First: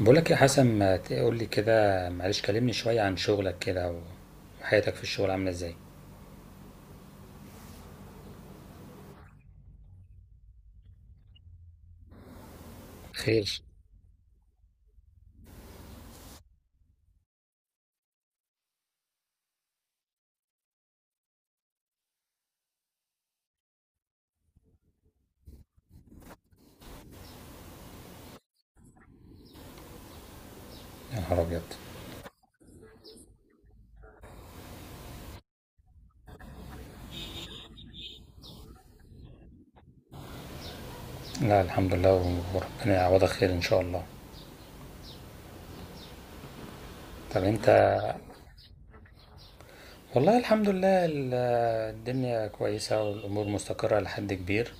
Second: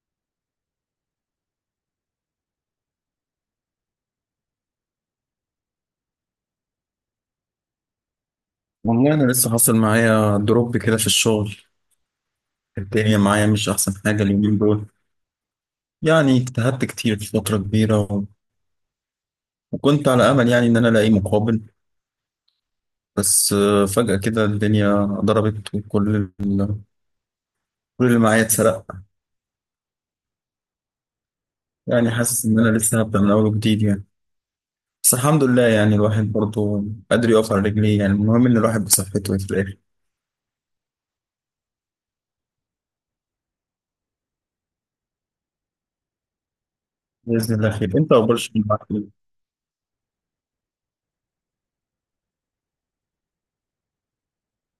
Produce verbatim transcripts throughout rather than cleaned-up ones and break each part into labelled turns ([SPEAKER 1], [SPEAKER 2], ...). [SPEAKER 1] بقولك يا حسن، ما تقول لي كده؟ معلش، كلمني شوية عن شغلك كده وحياتك في الشغل عاملة ازاي.
[SPEAKER 2] والله أنا لسه حاصل معايا دروب كده في الشغل. الدنيا معايا
[SPEAKER 1] خير.
[SPEAKER 2] مش أحسن حاجة اليومين دول. يعني اجتهدت كتير فترة كبيرة و... وكنت على أمل، يعني إن أنا ألاقي مقابل. بس آه، فجأة كده الدنيا ضربت، وكل ال... كل اللي معايا اتسرق.
[SPEAKER 1] يا نهار أبيض.
[SPEAKER 2] يعني حاسس إن أنا لسه هبدأ من أول وجديد يعني. بس الحمد لله، يعني الواحد برضه قادر يقف على رجليه. يعني المهم إن الواحد بصحته في الآخر.
[SPEAKER 1] لا الحمد لله وربنا يعوضك خير إن شاء الله. طب
[SPEAKER 2] بإذن
[SPEAKER 1] أنت،
[SPEAKER 2] الله خير. أنت أخبار الشغل معاك إيه؟
[SPEAKER 1] والله الحمد لله ال- الدنيا كويسة والأمور مستقرة لحد كبير.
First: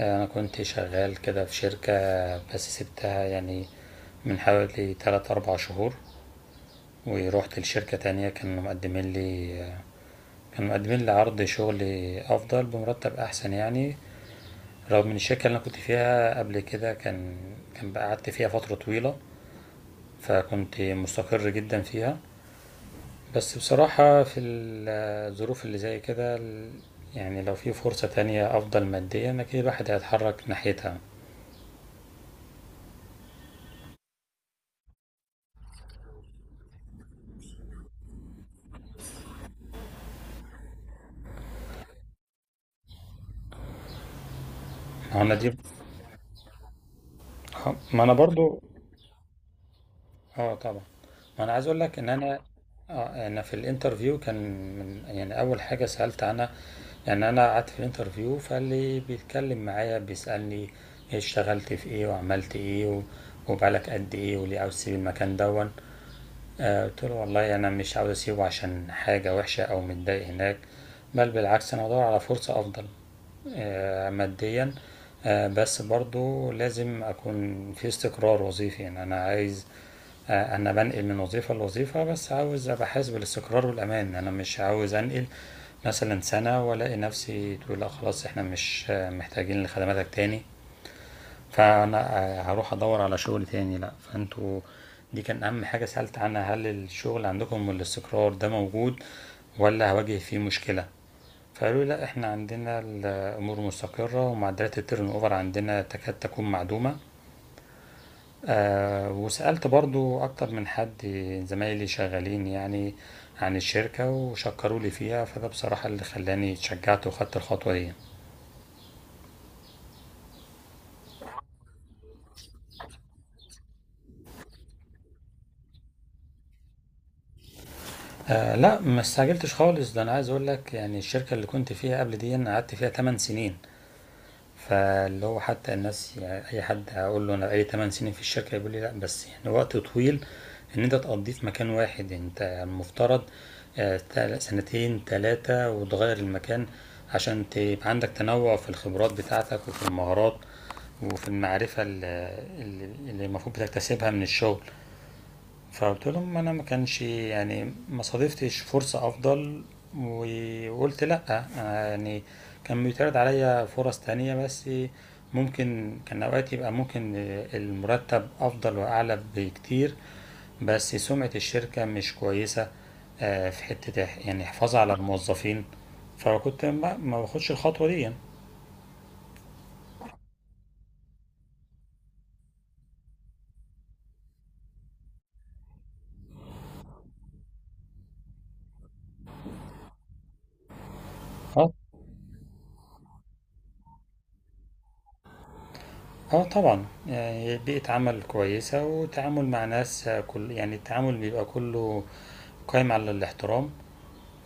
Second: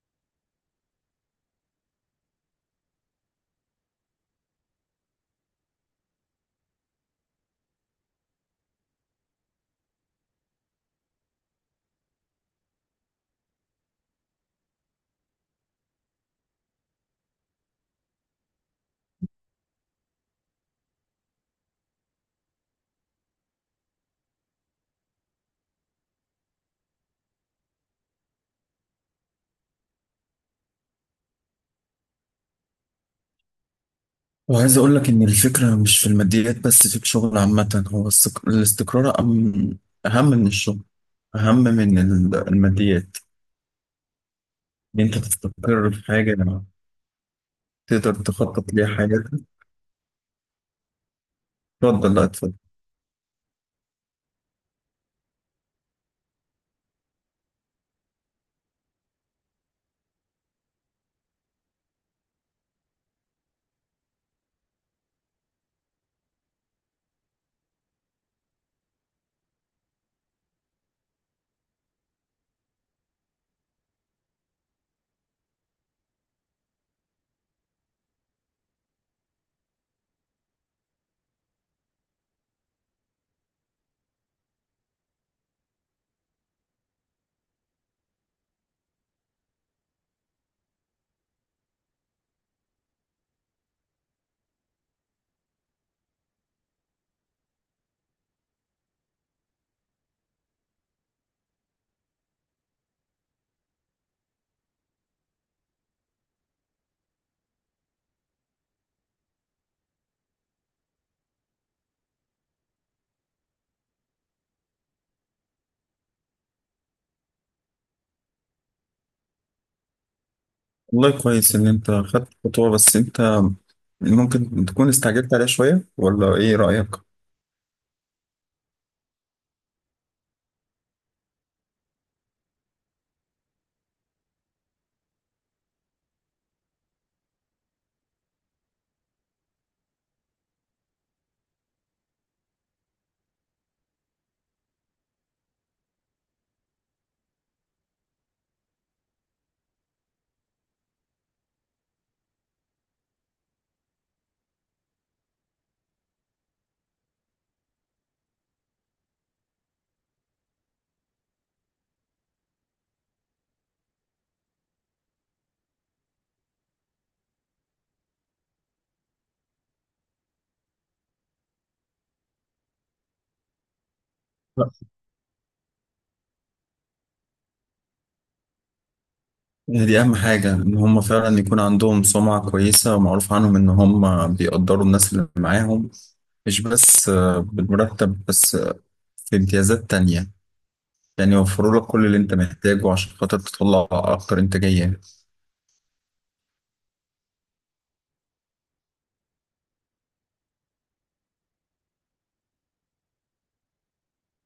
[SPEAKER 1] أنا كنت شغال كده في شركة بس سبتها يعني من حوالي تلات أربع شهور، ورحت لشركة تانية كانوا مقدمين لي، كانوا مقدمين لي عرض شغل أفضل بمرتب أحسن يعني. رغم ان الشركة اللي انا كنت فيها قبل كده كان كان بقى قعدت فيها فترة طويلة فكنت مستقر جدا فيها. بس بصراحة في ال- الظروف اللي زي كده ال- يعني لو في فرصة تانية أفضل ماديا أكيد الواحد هيتحرك ناحيتها.
[SPEAKER 2] وعايز أقول لك إن الفكرة مش في الماديات بس، في الشغل عامة هو السك- الاستقرار أم- أهم من الشغل، أهم من ال- الماديات، إن
[SPEAKER 1] ما
[SPEAKER 2] أنت
[SPEAKER 1] هو أنا دي،
[SPEAKER 2] تستقر في حاجة
[SPEAKER 1] ما أنا
[SPEAKER 2] تقدر
[SPEAKER 1] برضو،
[SPEAKER 2] تخطط ليها حاجاتك.
[SPEAKER 1] اه طبعا. ما انا عايز اقول لك ان
[SPEAKER 2] اتفضل، لا
[SPEAKER 1] انا،
[SPEAKER 2] اتفضل.
[SPEAKER 1] آه انا في الانترفيو كان من يعني اول حاجه سالت عنها، يعني انا قعدت في الانترفيو فاللي بيتكلم معايا بيسالني إيه، اشتغلت في ايه وعملت ايه و- وبقالك قد ايه وليه عاوز تسيب المكان دون. آه قلت له والله انا مش عاوز اسيبه عشان حاجه وحشه او متضايق هناك، بل بالعكس انا بدور على فرصه افضل آه، ماديا. آه، بس برضو لازم أكون في استقرار وظيفي، يعني أنا عايز، آه، أنا بنقل من وظيفة لوظيفة بس عاوز أبقى حاسس بالاستقرار والأمان، أنا مش عاوز أنقل مثلا سنة وألاقي نفسي تقول لا خلاص إحنا مش آه، محتاجين لخدماتك تاني، فأنا آه، هروح أدور على شغل تاني، لأ فأنتوا دي كان أهم حاجة سألت عنها، هل الشغل عندكم والاستقرار ده موجود ولا هواجه فيه مشكلة؟ فقالوا لي لا احنا عندنا الامور مستقره ومعدلات التيرن اوفر عندنا تكاد تكون معدومه. آه، وسالت برضو اكتر من حد زمايلي شغالين يعني عن الشركه وشكروا لي فيها، فده بصراحه اللي خلاني اتشجعت وخدت الخطوه دي.
[SPEAKER 2] والله كويس إن أنت خدت خطوة، بس أنت ممكن تكون استعجلت عليها شوية، ولا إيه رأيك؟
[SPEAKER 1] آه لا ما استعجلتش خالص، ده انا عايز اقول لك يعني الشركه اللي كنت فيها قبل دي أنا قعدت فيها ثمانية سنين، فاللي هو حتى الناس يعني اي حد هقول له انا بقالي تمن سنين في الشركه يقول لي لا بس يعني وقت طويل ان انت تقضيه في مكان واحد، انت المفترض آه، تل- سنتين تلاتة وتغير المكان عشان تبقى عندك تنوع في الخبرات بتاعتك وفي المهارات وفي المعرفة اللي اللي- اللي المفروض بتكتسبها من الشغل. فقلت لهم انا ما كانش يعني ما صادفتش فرصة افضل و- وقلت لا أنا يعني كان بيتعرض عليا فرص تانية بس ممكن كان اوقات يبقى ممكن المرتب افضل واعلى بكتير بس سمعة الشركة مش كويسة آه، في حتة إح- يعني
[SPEAKER 2] لا.
[SPEAKER 1] حفاظ على الموظفين، فكنت ما ما باخدش الخطوة دي يعني.
[SPEAKER 2] دي أهم حاجة إن هم فعلا يكون عندهم سمعة كويسة ومعروف عنهم إن هم بيقدروا الناس اللي معاهم، مش بس آه، بالمرتب بس، في امتيازات تانية. يعني
[SPEAKER 1] اه.
[SPEAKER 2] يوفروا لك كل اللي انت محتاجه عشان خاطر تطلع اكتر انتاجية.
[SPEAKER 1] اه طبعا يعني بيئة عمل كويسة وتعامل مع ناس آه، كل يعني التعامل بيبقى كله قايم على الاحترام.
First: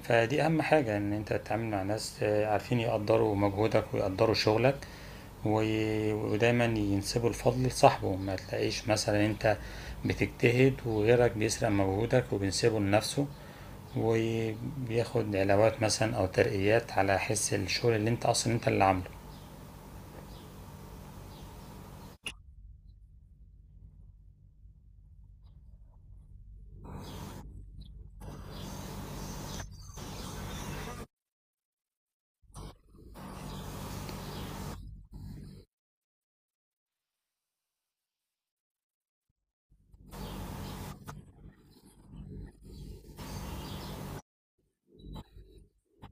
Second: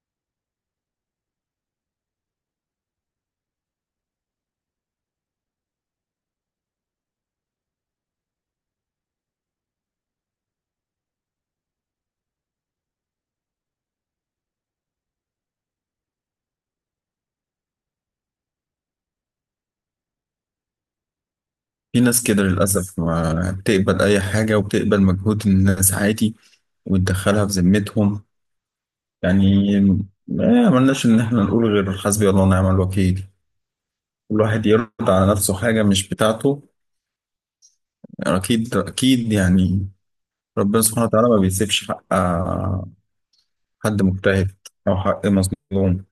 [SPEAKER 1] فدي اهم حاجة ان انت تتعامل مع ناس آه، عارفين يقدروا مجهودك ويقدروا شغلك و- ودايما ينسبوا الفضل لصاحبه، ما تلاقيش مثلا انت بتجتهد وغيرك بيسرق مجهودك وبينسبه لنفسه وبياخد علاوات مثلا او ترقيات على حس الشغل اللي انت اصلا انت اللي عامله.
[SPEAKER 2] في ناس كده للأسف ما بتقبل اي حاجة وبتقبل مجهود الناس عادي، وتدخلها في ذمتهم. يعني ما عملناش ان احنا نقول غير حسبي الله ونعم الوكيل. كل واحد يرد على نفسه حاجة مش بتاعته، يعني اكيد اكيد، يعني ربنا سبحانه وتعالى ما بيسيبش حق آه، حد مجتهد او حق مظلوم.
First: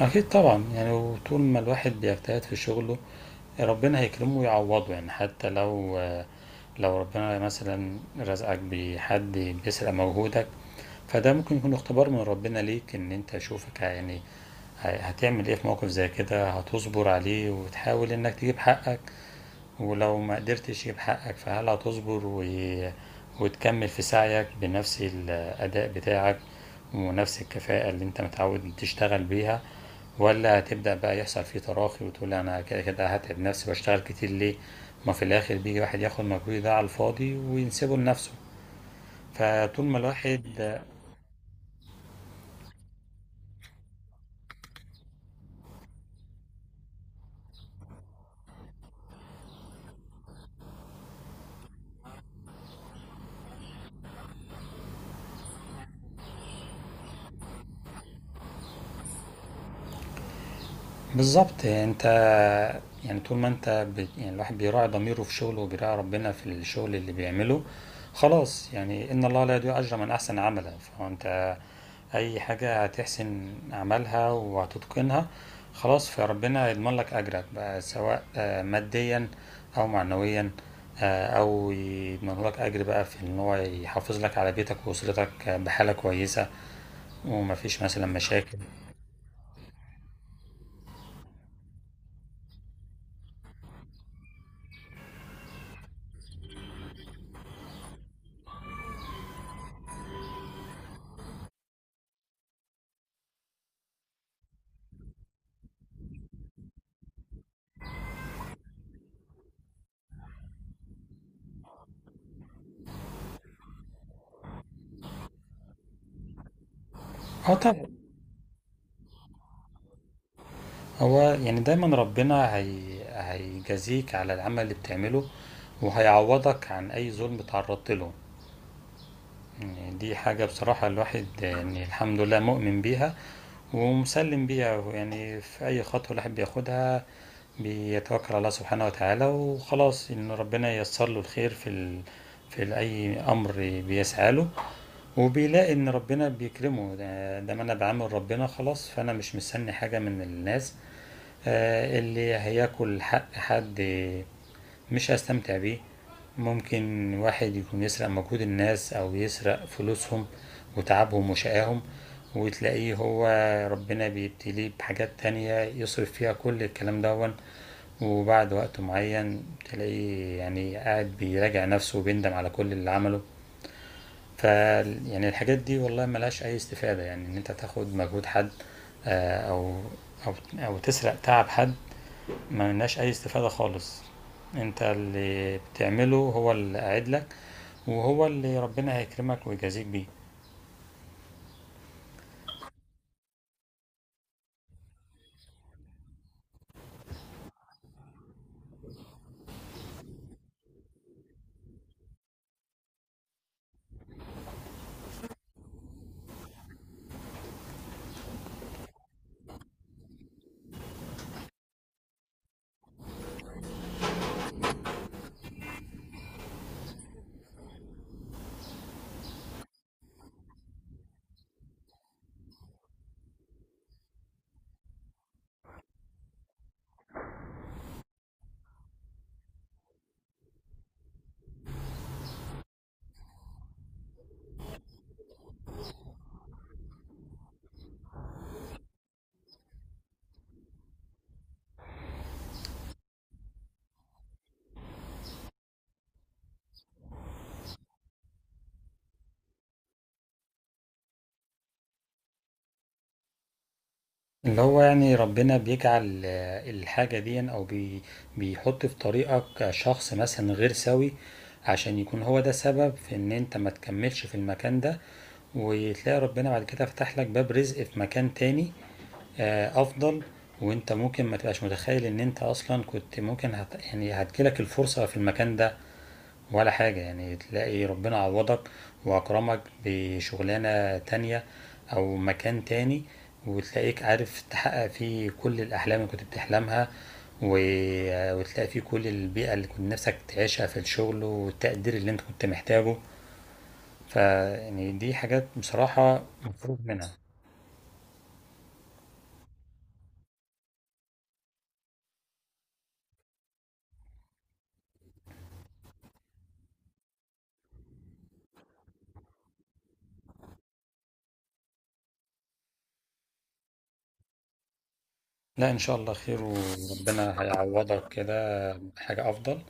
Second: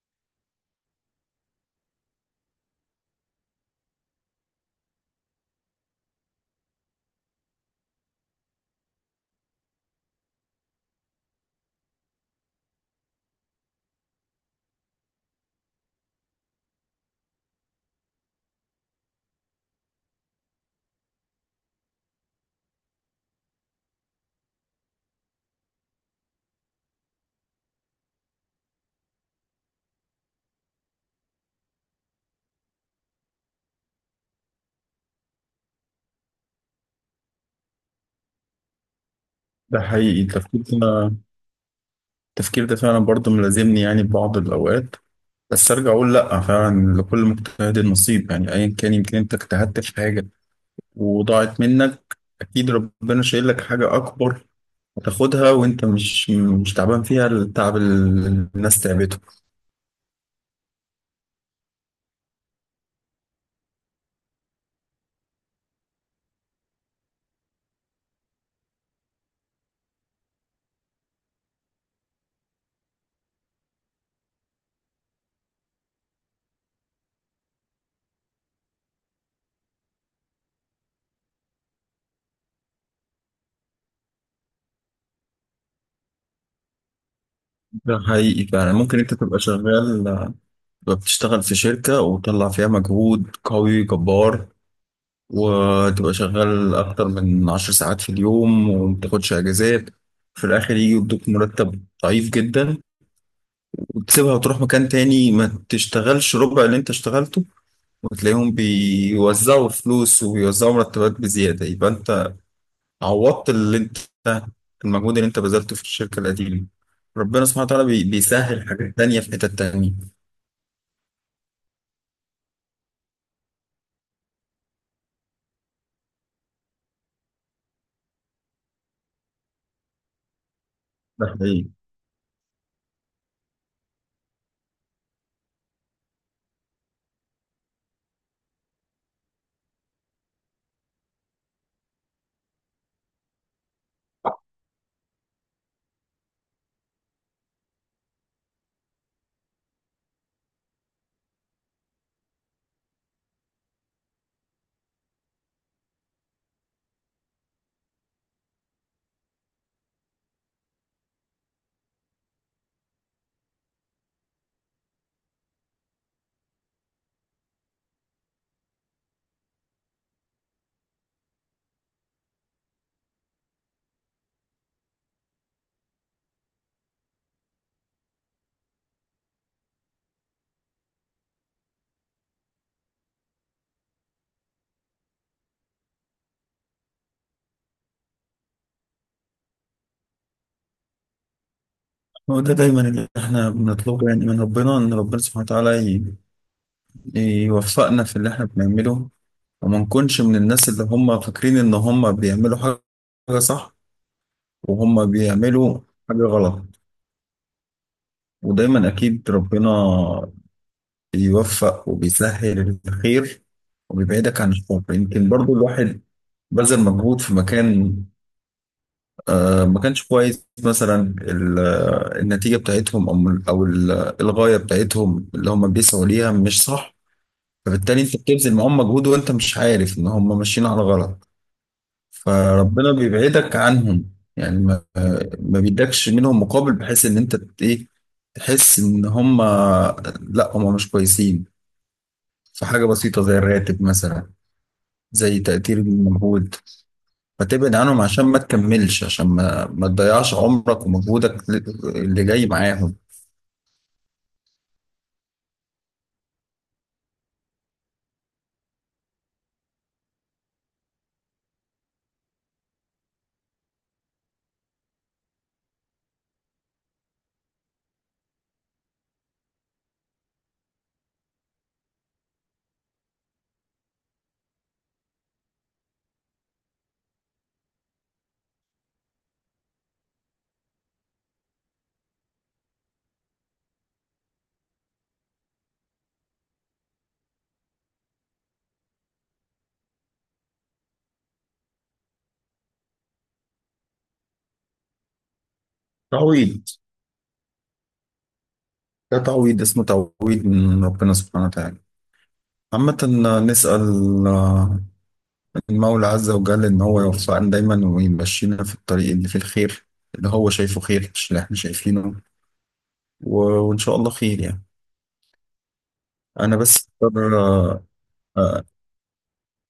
[SPEAKER 1] اكيد طبعا، يعني وطول ما الواحد بيجتهد في شغله ربنا هيكرمه ويعوضه. يعني حتى لو لو ربنا مثلا رزقك بحد بيسرق مجهودك فده ممكن يكون اختبار من ربنا ليك ان انت شوفك يعني ه- هتعمل ايه في موقف زي كده، هتصبر عليه وتحاول انك تجيب حقك، ولو ما قدرتش تجيب حقك فهل هتصبر و... وتكمل في سعيك بنفس الأداء بتاعك ونفس الكفاءة اللي انت متعود تشتغل بيها، ولا هتبدأ بقى يحصل فيه تراخي وتقول لا أنا كده كده هتعب نفسي وأشتغل كتير ليه ما في الآخر بيجي واحد ياخد مجهود ده على الفاضي وينسبه لنفسه.
[SPEAKER 2] ده
[SPEAKER 1] فطول ما
[SPEAKER 2] حقيقي
[SPEAKER 1] الواحد
[SPEAKER 2] التفكير ده، التفكير ده فعلا برضه ملازمني يعني في بعض الأوقات، بس ارجع اقول لا، فعلا لكل مجتهد نصيب. يعني ايا كان يمكن انت اجتهدت في حاجه وضاعت منك، اكيد ربنا شايل لك حاجه اكبر، هتاخدها وانت مش مش تعبان فيها التعب اللي الناس تعبته.
[SPEAKER 1] بالضبط انت، يعني طول ما انت ب... يعني الواحد بيراعي ضميره في شغله وبيراعي ربنا في الشغل اللي بيعمله خلاص، يعني ان الله لا يضيع اجر من احسن عملا. فانت اي حاجة هتحسن عملها وهتتقنها خلاص فربنا يضمن لك اجرك بقى، سواء آه، ماديا او معنويا، آه، او يضمن لك اجر بقى في ان هو يحافظ لك على بيتك واسرتك آه، بحالة كويسة ومفيش
[SPEAKER 2] ده
[SPEAKER 1] مثلا
[SPEAKER 2] حقيقي.
[SPEAKER 1] مشاكل.
[SPEAKER 2] فعلا ممكن انت تبقى شغال، تبقى بتشتغل في شركه وتطلع فيها مجهود قوي جبار، وتبقى شغال اكتر من عشر ساعات في اليوم ومتاخدش اجازات، في الاخر يجي يدوك مرتب ضعيف جدا. وتسيبها وتروح مكان تاني ما تشتغلش ربع اللي انت اشتغلته، وتلاقيهم بيوزعوا فلوس وبيوزعوا مرتبات بزيادة. يبقى انت عوضت اللي انت، المجهود اللي انت بذلته في الشركة القديمة. ربنا
[SPEAKER 1] اه
[SPEAKER 2] سبحانه وتعالى
[SPEAKER 1] طبعا.
[SPEAKER 2] بي- بيسهل حاجات تانية في حتت تانية.
[SPEAKER 1] هو يعني دايما ربنا هي... هيجازيك على العمل اللي بتعمله وهيعوضك عن أي ظلم تعرضت له. يعني دي حاجة بصراحة الواحد
[SPEAKER 2] ده حقيقي.
[SPEAKER 1] يعني الحمد لله مؤمن بيها ومسلم بيها. يعني في أي خطوة الواحد بياخدها بيتوكل على الله سبحانه وتعالى وخلاص، إن ربنا ييسر له الخير في ال... في أي أمر بيسعى له، وبيلاقي إن ربنا بيكرمه. ده ما أنا بعمل ربنا خلاص، فأنا مش مستني حاجة من الناس آه، اللي هياكل حق حد مش هستمتع بيه. ممكن واحد يكون يسرق مجهود الناس او يسرق فلوسهم وتعبهم وشقاهم، وتلاقيه هو ربنا بيبتليه بحاجات تانية يصرف فيها كل الكلام دون، وبعد وقت معين تلاقيه يعني قاعد بيراجع نفسه وبيندم على كل اللي عمله. ف يعني الحاجات دي والله ملهاش اي استفادة، يعني ان انت تاخد مجهود حد آه، او او او تسرق تعب حد ما مناش اي استفادة خالص. انت اللي بتعمله هو اللي قاعد لك وهو اللي ربنا هيكرمك ويجازيك بيه.
[SPEAKER 2] هو ده دايما اللي احنا بنطلبه، يعني من ربنا ان ربنا سبحانه وتعالى ي- يوفقنا في اللي احنا بنعمله، وما نكونش من الناس اللي هم فاكرين ان هم بيعملوا حاجة صح وهم بيعملوا حاجة غلط. ودايما أكيد ربنا بيوفق وبيسهل الخير وبيبعدك عن الشر. يمكن برضو الواحد بذل مجهود في مكان آه ما كانش كويس مثلا، ال- آه، النتيجة بتاعتهم، أو أو ال- آه، الغاية بتاعتهم اللي هم بيسعوا ليها مش صح، فبالتالي أنت بتبذل معاهم مجهود وأنت مش عارف إن هم ماشيين على غلط. فربنا بيبعدك عنهم. يعني ما ما بيدكش منهم مقابل، بحيث ان انت ت- ايه تحس ان هم لا، هم مش كويسين في حاجة بسيطة زي الراتب مثلا، زي تقدير المجهود. فتبعد عنهم عشان ما تكملش، عشان ما ما تضيعش عمرك ومجهودك ل- اللي جاي معاهم.
[SPEAKER 1] اللي هو يعني ربنا بيجعل آه، الحاجة دي او بي بيحط في طريقك شخص مثلا غير سوي عشان يكون هو ده سبب في ان انت ما تكملش في المكان ده، وتلاقي ربنا بعد كده فتح لك باب رزق في مكان تاني آه، افضل. وانت ممكن ما تبقاش متخيل ان انت اصلا كنت ممكن هت... يعني هتجيلك الفرصة في المكان ده ولا حاجة، يعني تلاقي ربنا عوضك وأكرمك بشغلانة تانية أو مكان تاني، وتلاقيك عارف تحقق فيه كل الأحلام اللي كنت بتحلمها و- وتلاقي فيه كل البيئة اللي كنت نفسك تعيشها في الشغل والتقدير اللي انت كنت محتاجه. فيعني دي حاجات بصراحة
[SPEAKER 2] تعويض،
[SPEAKER 1] مفروغ منها.
[SPEAKER 2] ده تعويض، اسمه تعويض من ربنا سبحانه وتعالى. عامة نسأل المولى عز وجل إن هو يوفقنا دايما ويمشينا في الطريق اللي فيه الخير، اللي هو شايفه خير مش اللي احنا شايفينه. و- وإن شاء الله خير يعني.
[SPEAKER 1] لا إن شاء الله خير،
[SPEAKER 2] أنا بس أقدر
[SPEAKER 1] وربنا
[SPEAKER 2] آه،
[SPEAKER 1] هيعوضك كده
[SPEAKER 2] آه،
[SPEAKER 1] حاجة أفضل.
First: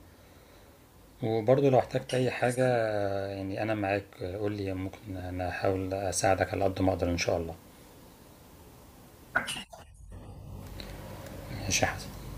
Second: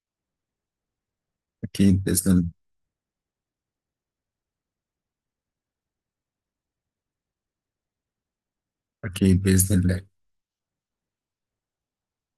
[SPEAKER 1] وبرضه لو
[SPEAKER 2] أكيد
[SPEAKER 1] احتجت اي
[SPEAKER 2] بإذن الله.
[SPEAKER 1] حاجة، يعني انا معاك قول لي، ممكن انا احاول اساعدك على قد ما اقدر ان شاء الله.
[SPEAKER 2] أكيد بإذن الله
[SPEAKER 1] ماشي يا حسن.